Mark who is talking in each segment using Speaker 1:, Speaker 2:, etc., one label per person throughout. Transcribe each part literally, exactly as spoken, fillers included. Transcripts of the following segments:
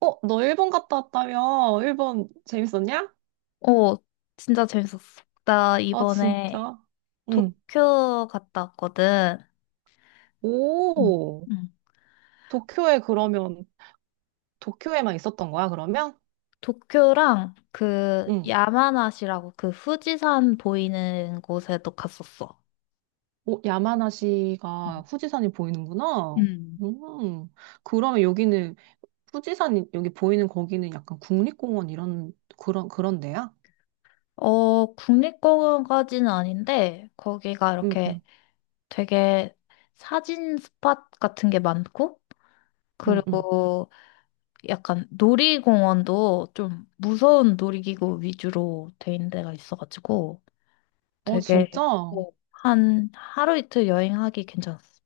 Speaker 1: 어, 너 일본 갔다 왔다며? 일본 재밌었냐?
Speaker 2: 어, 진짜 재밌었어. 나
Speaker 1: 아,
Speaker 2: 이번에
Speaker 1: 진짜? 응.
Speaker 2: 도쿄 갔다 왔거든. 응,
Speaker 1: 오,
Speaker 2: 응,
Speaker 1: 도쿄에 그러면, 도쿄에만 있었던 거야, 그러면?
Speaker 2: 도쿄랑 그
Speaker 1: 응.
Speaker 2: 야마나시라고 그 후지산 보이는 곳에도 갔었어.
Speaker 1: 오,
Speaker 2: 응.
Speaker 1: 야마나시가 후지산이 보이는구나.
Speaker 2: 응.
Speaker 1: 음, 그러면 여기는, 후지산이, 여기 보이는 거기는 약간 국립공원 이런, 그런, 그런 데야?
Speaker 2: 어, 국립공원까지는 아닌데, 거기가
Speaker 1: 응,
Speaker 2: 이렇게
Speaker 1: 응,
Speaker 2: 되게 사진 스팟 같은 게 많고,
Speaker 1: 응, 응.
Speaker 2: 그리고 약간 놀이공원도 좀 무서운 놀이기구 위주로 돼 있는 데가 있어가지고,
Speaker 1: 어, 진짜?
Speaker 2: 되게 어, 한 하루 이틀 여행하기 괜찮았어.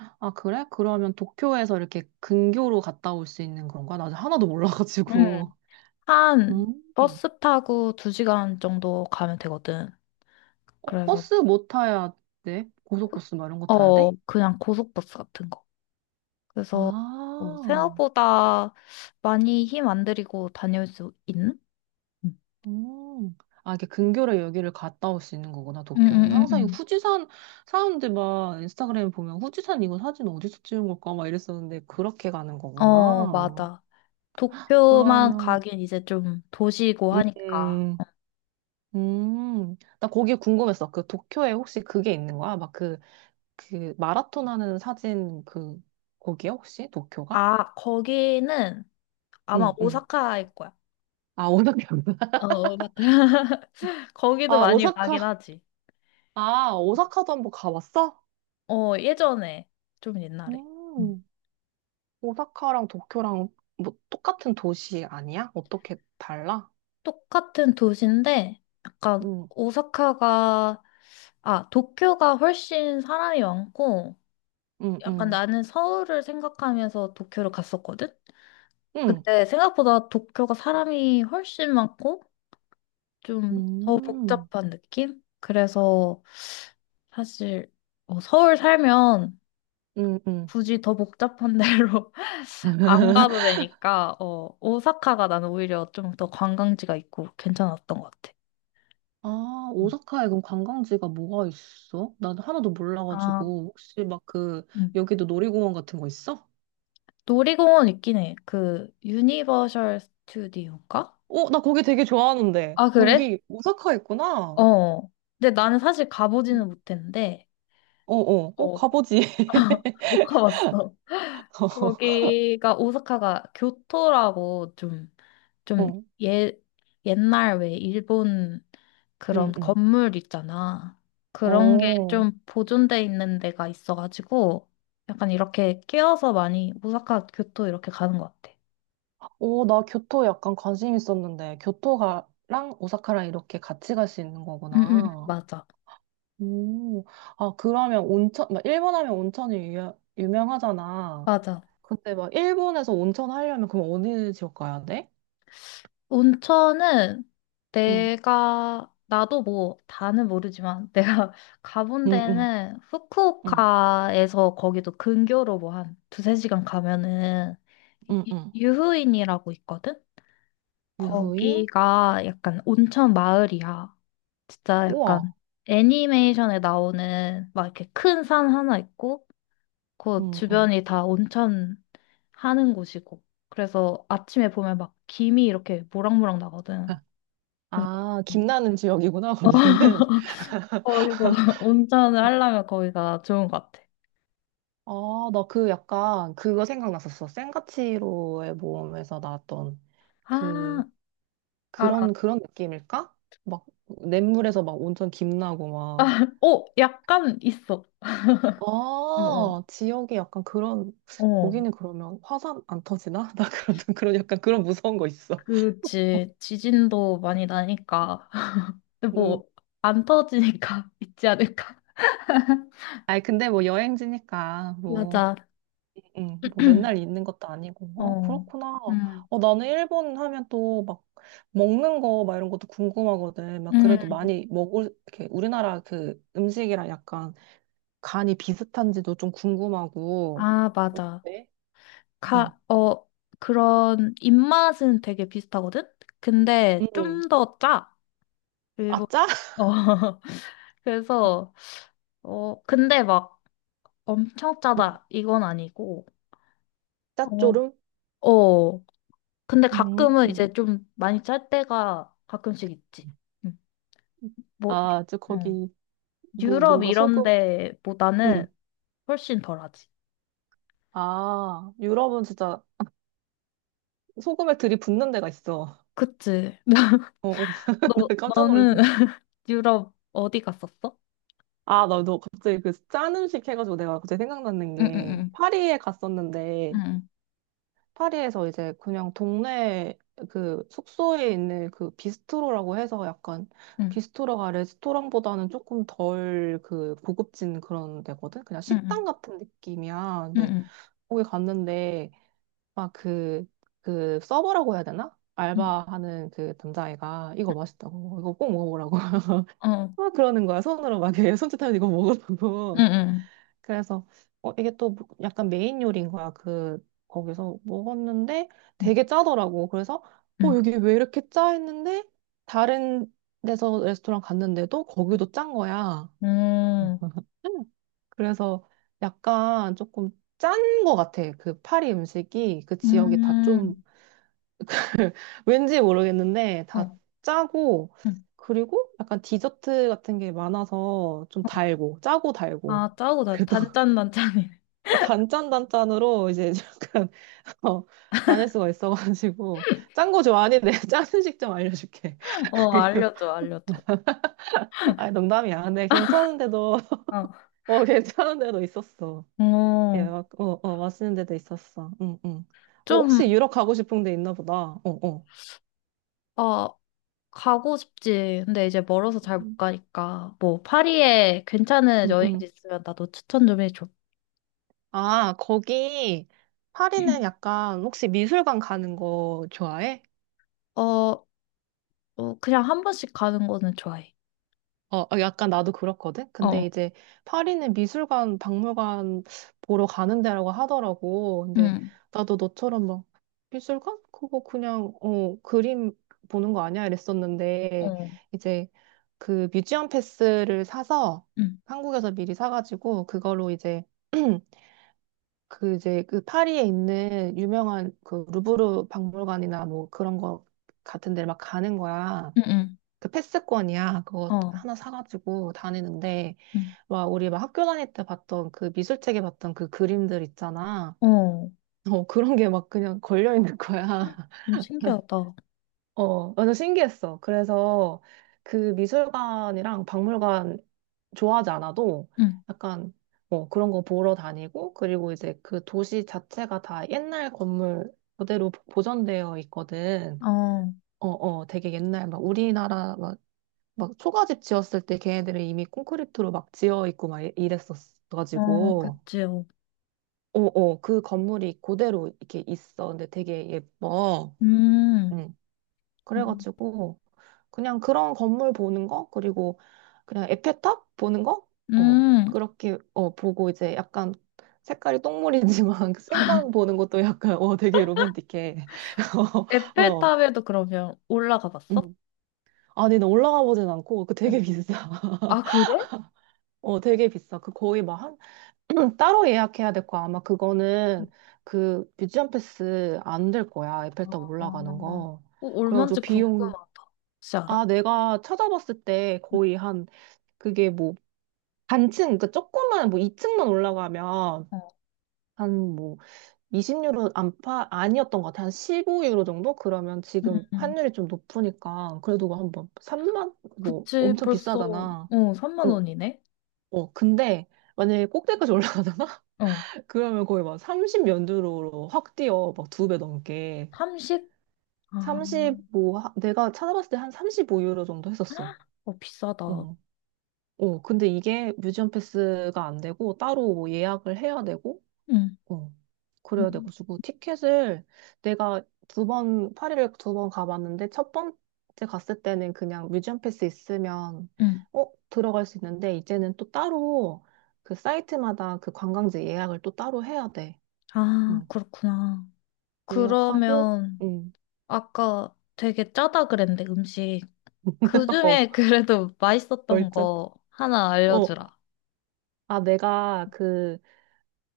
Speaker 1: 아, 그래? 그러면 도쿄에서 이렇게 근교로 갔다 올 수 있는 건가? 나 하나도
Speaker 2: 응,
Speaker 1: 몰라가지고. 음.
Speaker 2: 한 버스 타고 두 시간 정도 가면 되거든.
Speaker 1: 어,
Speaker 2: 그래서
Speaker 1: 버스 못 타야 돼?
Speaker 2: 그,
Speaker 1: 고속버스 막 이런 거 타야
Speaker 2: 어
Speaker 1: 돼?
Speaker 2: 그냥 고속버스 같은 거. 그래서 어,
Speaker 1: 아,
Speaker 2: 생각보다 많이 힘 안 들이고 다녀올 수 있는? 응
Speaker 1: 음. 아, 이게 근교로 여기를 갔다 올 수 있는 거구나,
Speaker 2: 응,
Speaker 1: 도쿄는. 항상 이
Speaker 2: 응,
Speaker 1: 후지산, 사람들 막 인스타그램에 보면 후지산 이거 사진 어디서 찍은 걸까? 막 이랬었는데, 그렇게 가는
Speaker 2: 응, 어
Speaker 1: 거구나.
Speaker 2: 맞아. 도쿄만
Speaker 1: 그러면,
Speaker 2: 가긴 이제 좀 도시고 하니까. 어.
Speaker 1: 음, 음. 나 거기 궁금했어. 그 도쿄에 혹시 그게 있는 거야? 막 그, 그 마라톤 하는 사진 그, 거기야, 혹시? 도쿄가?
Speaker 2: 아 거기는 아마
Speaker 1: 응, 응.
Speaker 2: 오사카일 거야.
Speaker 1: 아, 오사카구나.
Speaker 2: 응. 어, 맞다. 거기도
Speaker 1: 아,
Speaker 2: 많이 가긴
Speaker 1: 오사카.
Speaker 2: 하지.
Speaker 1: 아, 오사카도 한번 가봤어?
Speaker 2: 어, 예전에, 좀 옛날에. 음.
Speaker 1: 음, 오사카랑 도쿄랑 뭐 똑같은 도시 아니야? 어떻게 달라?
Speaker 2: 똑같은 도시인데, 약간,
Speaker 1: 응,
Speaker 2: 오사카가, 아, 도쿄가 훨씬 사람이 많고,
Speaker 1: 응,
Speaker 2: 약간
Speaker 1: 응,
Speaker 2: 나는 서울을 생각하면서 도쿄를 갔었거든?
Speaker 1: 응,
Speaker 2: 그때 생각보다 도쿄가 사람이 훨씬 많고, 좀 더
Speaker 1: 응,
Speaker 2: 복잡한 느낌? 그래서 사실, 어, 서울 살면
Speaker 1: 응, 응.
Speaker 2: 굳이 더 복잡한 데로 안 가도 되니까, 어, 오사카가 나는 오히려 좀 더 관광지가 있고 괜찮았던 것 같아.
Speaker 1: 아,
Speaker 2: 음.
Speaker 1: 오사카에 그럼 관광지가 뭐가 있어? 난 하나도
Speaker 2: 아,
Speaker 1: 몰라가지고. 혹시 막 그,
Speaker 2: 음.
Speaker 1: 여기도 놀이공원 같은 거 있어?
Speaker 2: 놀이공원 있긴 해. 그, 유니버셜 스튜디오인가?
Speaker 1: 어, 나 거기 되게 좋아하는데.
Speaker 2: 아,
Speaker 1: 어,
Speaker 2: 그래?
Speaker 1: 여기 오사카 있구나.
Speaker 2: 어. 근데 나는 사실 가보지는
Speaker 1: 음.
Speaker 2: 못했는데,
Speaker 1: 어, 어, 어,
Speaker 2: 어,
Speaker 1: 가보지.
Speaker 2: 못 가봤어. 거기가 오사카가 교토라고 좀 좀
Speaker 1: 어,
Speaker 2: 예, 옛날 왜 일본 그런
Speaker 1: 응, 응.
Speaker 2: 건물 있잖아. 그런 게
Speaker 1: 어.
Speaker 2: 좀 보존돼 있는 데가 있어가지고 약간 이렇게 끼어서 많이 오사카 교토 이렇게 가는 것 같아.
Speaker 1: 오, 나 교토 약간 관심 있었는데, 교토가랑 오사카랑 이렇게 같이 갈 수 있는
Speaker 2: 응, 응, 응.
Speaker 1: 거구나.
Speaker 2: 맞아.
Speaker 1: 오, 아, 그러면 온천, 막 일본 하면 온천이 유, 유명하잖아.
Speaker 2: 맞아.
Speaker 1: 근데 막 일본에서 온천 하려면 그럼 어느 지역 가야 돼?
Speaker 2: 온천은
Speaker 1: 응,
Speaker 2: 내가 나도 뭐 다는 모르지만 내가 가본
Speaker 1: 응, 응,
Speaker 2: 데는
Speaker 1: 응,
Speaker 2: 후쿠오카에서 거기도 근교로 뭐 한 두세 시간 가면은
Speaker 1: 응,
Speaker 2: 유-
Speaker 1: 응.
Speaker 2: 유후인이라고 있거든?
Speaker 1: 유후인?
Speaker 2: 거기가 약간 온천 마을이야. 진짜
Speaker 1: 우와,
Speaker 2: 약간 애니메이션에 나오는 막 이렇게 큰 산 하나 있고, 그
Speaker 1: 응, 응.
Speaker 2: 주변이 다 온천 하는 곳이고. 그래서 아침에 보면 막 김이 이렇게 모락모락 나거든.
Speaker 1: 아,
Speaker 2: 그래서
Speaker 1: 아, 김나는 지역이구나, 거기는.
Speaker 2: 거기서 온천을 하려면 거기가 좋은 것 같아.
Speaker 1: 아, 나 그 약간 그거 생각났었어. 센과 치로의 모험에서 나왔던 그
Speaker 2: 아, 알아.
Speaker 1: 그런 그런 느낌일까? 막 냇물에서 막 온천 김나고 막.
Speaker 2: 어, 약간 있어. 어, 어.
Speaker 1: 아, 지역이 약간 그런
Speaker 2: 어,
Speaker 1: 거기는 그러면 화산 안 터지나? 나 그런 그런 약간 그런 무서운 거 있어.
Speaker 2: 그치. 지진도 많이 나니까.
Speaker 1: 음.
Speaker 2: 뭐, 안 터지니까 있지 않을까?
Speaker 1: 아니 근데 뭐 여행지니까 뭐
Speaker 2: 맞아.
Speaker 1: 음, 뭐 맨날 있는 것도 아니고. 어,
Speaker 2: 어,
Speaker 1: 그렇구나.
Speaker 2: 음,
Speaker 1: 어, 나는 일본 하면 또 막 먹는 거 막 이런 것도 궁금하거든. 막 그래도
Speaker 2: 음,
Speaker 1: 많이 먹을 이렇게 우리나라 그 음식이랑 약간 간이 비슷한지도 좀 궁금하고.
Speaker 2: 아, 맞아.
Speaker 1: 어때? 응.
Speaker 2: 가, 어, 그런 입맛은 되게 비슷하거든? 근데
Speaker 1: 음,
Speaker 2: 좀 더 짜.
Speaker 1: 아,
Speaker 2: 일본.
Speaker 1: 짜?
Speaker 2: 어, 그래서, 어, 근데 막 엄청
Speaker 1: 음,
Speaker 2: 짜다. 이건 아니고.
Speaker 1: 짭조름?
Speaker 2: 어, 어. 근데 가끔은
Speaker 1: 음.
Speaker 2: 이제 좀 많이 짤 때가 가끔씩 있지. 음, 뭐,
Speaker 1: 아, 저
Speaker 2: 유- 음.
Speaker 1: 거기 뭐
Speaker 2: 유럽
Speaker 1: 뭔가
Speaker 2: 이런
Speaker 1: 소금?
Speaker 2: 데보다는
Speaker 1: 응,
Speaker 2: 훨씬 덜하지.
Speaker 1: 아, 유럽은 진짜 소금에 들이붓는 데가 있어.
Speaker 2: 그치.
Speaker 1: 어, 어.
Speaker 2: 너,
Speaker 1: 나 깜짝
Speaker 2: 너는
Speaker 1: 놀랐어.
Speaker 2: 유럽 어디 갔었어?
Speaker 1: 아, 나너 갑자기 그 짠 음식 해가지고 내가 갑자기 생각났는
Speaker 2: 응,
Speaker 1: 게
Speaker 2: 응,
Speaker 1: 파리에 갔었는데
Speaker 2: 응,
Speaker 1: 파리에서 이제 그냥 동네 그 숙소에 있는 그 비스트로라고 해서 약간
Speaker 2: 응,
Speaker 1: 비스트로가 레스토랑보다는 조금 덜 그 고급진 그런 데거든? 그냥
Speaker 2: 응,
Speaker 1: 식당
Speaker 2: 응,
Speaker 1: 같은 느낌이야.
Speaker 2: 응,
Speaker 1: 근데
Speaker 2: 응,
Speaker 1: 거기 갔는데 막 그, 그 서버라고 해야 되나?
Speaker 2: 응,
Speaker 1: 알바하는 그 남자애가 이거 맛있다고 이거 꼭 먹어보라고
Speaker 2: 어,
Speaker 1: 막 그러는 거야 손으로 막 이렇게 손짓하면 이거
Speaker 2: 응,
Speaker 1: 먹으라고
Speaker 2: 응,
Speaker 1: 그래서 어, 이게 또 뭐- 약간 메인 요리인 거야. 그 거기서 먹었는데
Speaker 2: 응,
Speaker 1: 되게 짜더라고. 그래서 어
Speaker 2: 응.
Speaker 1: 여기 왜 이렇게 짜 했는데 다른 데서 레스토랑 갔는데도 거기도 짠 거야.
Speaker 2: 음,
Speaker 1: 그래서 약간 조금 짠 거 같아. 그 파리 음식이 그 지역이 다
Speaker 2: 음,
Speaker 1: 좀 왠지 모르겠는데 다
Speaker 2: 어.
Speaker 1: 짜고
Speaker 2: 응,
Speaker 1: 그리고 약간 디저트 같은 게 많아서 좀
Speaker 2: 어.
Speaker 1: 달고 짜고 달고
Speaker 2: 아, 짜고 나
Speaker 1: 그래도
Speaker 2: 단짠단짠이네.
Speaker 1: 어, 단짠단짠으로 이제 약간 어, 다닐 수가 있어가지고 짠 거 좋아하는데 짠 음식 좀 알려줄게.
Speaker 2: 어, 알려줘, 알려줘.
Speaker 1: 아니 농담이야. 근데 괜찮은데도
Speaker 2: 어,
Speaker 1: 어 괜찮은데도 있었어. 예,
Speaker 2: 어,
Speaker 1: 막, 어, 어 맛있는 데도 있었어. 응, 응. 어,
Speaker 2: 좀,
Speaker 1: 혹시 유럽 가고 싶은 데 있나 보다. 어, 어.
Speaker 2: 어, 가고 싶지. 근데 이제 멀어서 잘 못
Speaker 1: 음.
Speaker 2: 가니까. 뭐, 파리에 괜찮은
Speaker 1: 응, 응.
Speaker 2: 여행지 있으면 나도 추천 좀 해줘.
Speaker 1: 아 거기 파리는 약간 혹시 미술관 가는 거 좋아해?
Speaker 2: 어, 어, 그냥 한 번씩 가는 거는 좋아해.
Speaker 1: 어, 어, 약간 나도 그렇거든? 근데
Speaker 2: 어,
Speaker 1: 이제 파리는 미술관, 박물관 보러 가는 데라고 하더라고. 근데
Speaker 2: 응,
Speaker 1: 나도 너처럼 막 미술관? 그거 그냥, 어, 그림 보는 거 아니야? 이랬었는데
Speaker 2: 어,
Speaker 1: 이제 그 뮤지엄 패스를 사서
Speaker 2: 응,
Speaker 1: 한국에서 미리 사가지고 그걸로 이제 그 이제 그 파리에 있는 유명한 그 루브르 박물관이나 뭐 그런 거 같은 데를 막 가는 거야.
Speaker 2: 응, 응,
Speaker 1: 그 패스권이야. 그거
Speaker 2: 어,
Speaker 1: 하나 사가지고 다니는데,
Speaker 2: 응,
Speaker 1: 막 우리 막 학교 다닐 때 봤던 그 미술책에 봤던 그 그림들 있잖아.
Speaker 2: 어.
Speaker 1: 어, 그런 게 막 그냥 걸려있는 거야.
Speaker 2: 너무 신기하다.
Speaker 1: 어, 완전 신기했어. 그래서 그 미술관이랑 박물관 좋아하지 않아도
Speaker 2: 응,
Speaker 1: 약간 뭐 그런 거 보러 다니고 그리고 이제 그 도시 자체가 다 옛날 건물 그대로 보존되어 있거든.
Speaker 2: 어,
Speaker 1: 어, 어, 되게 옛날 막 우리나라 막 초가집 지었을 때 걔네들은 이미 콘크리트로 막 지어 있고 막 이-
Speaker 2: 어,
Speaker 1: 이랬었어가지고
Speaker 2: 그치, 어.
Speaker 1: 어어 그 건물이 그대로 이렇게 있어 근데 되게 예뻐
Speaker 2: 음,
Speaker 1: 응
Speaker 2: 음,
Speaker 1: 그래가지고 그냥 그런 건물 보는 거 그리고 그냥 에펠탑 보는 거어
Speaker 2: 음.
Speaker 1: 그렇게 어 보고 이제 약간 색깔이 똥물이지만 생강 보는 것도 약간 어 되게 로맨틱해 어
Speaker 2: 에펠탑에도 그러면 올라가 봤어?
Speaker 1: 응 아니 나 올라가 보진 않고 그
Speaker 2: 응.
Speaker 1: 되게 비싸
Speaker 2: 아, 그래?
Speaker 1: 어 되게 비싸 그 거의 막한 따로 예약해야 될 거야. 아마 그거는 그 뮤지엄 패스 안 될 거야.
Speaker 2: 어,
Speaker 1: 에펠탑
Speaker 2: 어,
Speaker 1: 올라가는 거.
Speaker 2: 어, 얼마인지
Speaker 1: 그래가지고 비용,
Speaker 2: 궁금하다. 혹시
Speaker 1: 아,
Speaker 2: 알아?
Speaker 1: 내가 찾아봤을 때
Speaker 2: 응.
Speaker 1: 거의 한, 그게 뭐, 단층, 그러니까 조금만, 뭐 이 층만 올라가면
Speaker 2: 어,
Speaker 1: 한 뭐 이십 유로 안팎 아니었던 것 같아. 한 십오 유로 정도? 그러면 지금
Speaker 2: 음,
Speaker 1: 환율이 좀 높으니까 그래도 뭐 한번 삼만? 뭐
Speaker 2: 그치,
Speaker 1: 엄청
Speaker 2: 벌써,
Speaker 1: 비싸잖아.
Speaker 2: 어, 삼만
Speaker 1: 어,
Speaker 2: 원이네?
Speaker 1: 어. 근데 만약에 꼭대기까지 올라가잖아?
Speaker 2: 어,
Speaker 1: 그러면 거의 막 삼 영연유로확 뛰어. 막 두 배 넘게.
Speaker 2: 삼십? 아,
Speaker 1: 삼십오, 하- 내가 찾아봤을 때 한 삼십오 유로 정도 했었어.
Speaker 2: 어, 비싸다.
Speaker 1: 어. 어, 근데 이게 뮤지엄 패스가 안 되고 따로 뭐 예약을 해야 되고,
Speaker 2: 응,
Speaker 1: 어. 그래야
Speaker 2: 응,
Speaker 1: 돼가지고 티켓을 내가 두 번, 파리를 두 번 가봤는데 첫 번째 갔을 때는 그냥 뮤지엄 패스 있으면,
Speaker 2: 응.
Speaker 1: 어, 들어갈 수 있는데 이제는 또 따로 그 사이트마다 그 관광지 예약을 또 따로 해야 돼.
Speaker 2: 아,
Speaker 1: 어.
Speaker 2: 그렇구나.
Speaker 1: 예약하고,
Speaker 2: 그러면
Speaker 1: 응.
Speaker 2: 아까 되게 짜다 그랬는데 음식
Speaker 1: 어,
Speaker 2: 그중에 그래도 맛있었던
Speaker 1: 얼른.
Speaker 2: 거 하나
Speaker 1: 어.
Speaker 2: 알려주라.
Speaker 1: 아, 내가 그,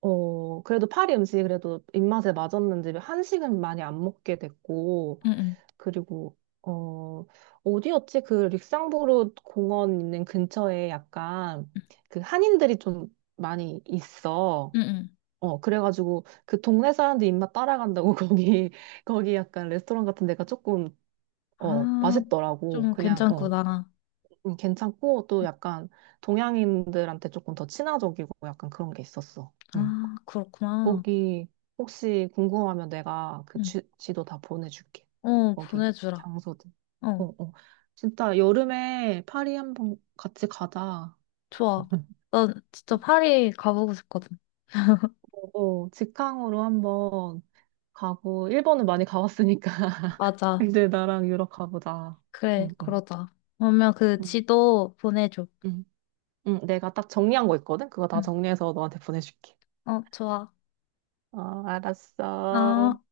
Speaker 1: 어, 그래도 파리 음식이 그래도 입맛에 맞았는지 한식은 많이 안 먹게 됐고,
Speaker 2: 응, 응,
Speaker 1: 그리고, 어, 어디였지? 그 릭상보르 공원 있는 근처에 약간 그 한인들이 좀 많이 있어.
Speaker 2: 응, 응.
Speaker 1: 어, 그래가지고 그 동네 사람들 입맛 따라간다고 거기, 거기 약간 레스토랑 같은 데가 조금, 어,
Speaker 2: 아,
Speaker 1: 맛있더라고.
Speaker 2: 좀
Speaker 1: 그냥, 어.
Speaker 2: 괜찮구나.
Speaker 1: 음, 괜찮고 또 약간 동양인들한테 조금 더 친화적이고 약간 그런 게 있었어. 응.
Speaker 2: 아, 그렇구나.
Speaker 1: 거기 혹시 궁금하면 내가 그
Speaker 2: 응.
Speaker 1: 지, 지도 다 보내줄게.
Speaker 2: 어,
Speaker 1: 거기
Speaker 2: 보내주라.
Speaker 1: 장소들. 어,
Speaker 2: 어,
Speaker 1: 어. 진짜 여름에 파리 한번 같이 가자.
Speaker 2: 좋아. 난 진짜 파리 가보고 싶거든.
Speaker 1: 어, 어, 직항으로 한번 가고 일본은 많이 가봤으니까
Speaker 2: 맞아.
Speaker 1: 이제 나랑 유럽 가보자.
Speaker 2: 그래,
Speaker 1: 응, 응,
Speaker 2: 그러자. 그러면 그
Speaker 1: 응,
Speaker 2: 지도 보내줘.
Speaker 1: 응. 응, 내가 딱 정리한 거 있거든. 그거 다
Speaker 2: 응.
Speaker 1: 정리해서 너한테 보내줄게.
Speaker 2: 어, 좋아.
Speaker 1: 어, 알았어.
Speaker 2: 아.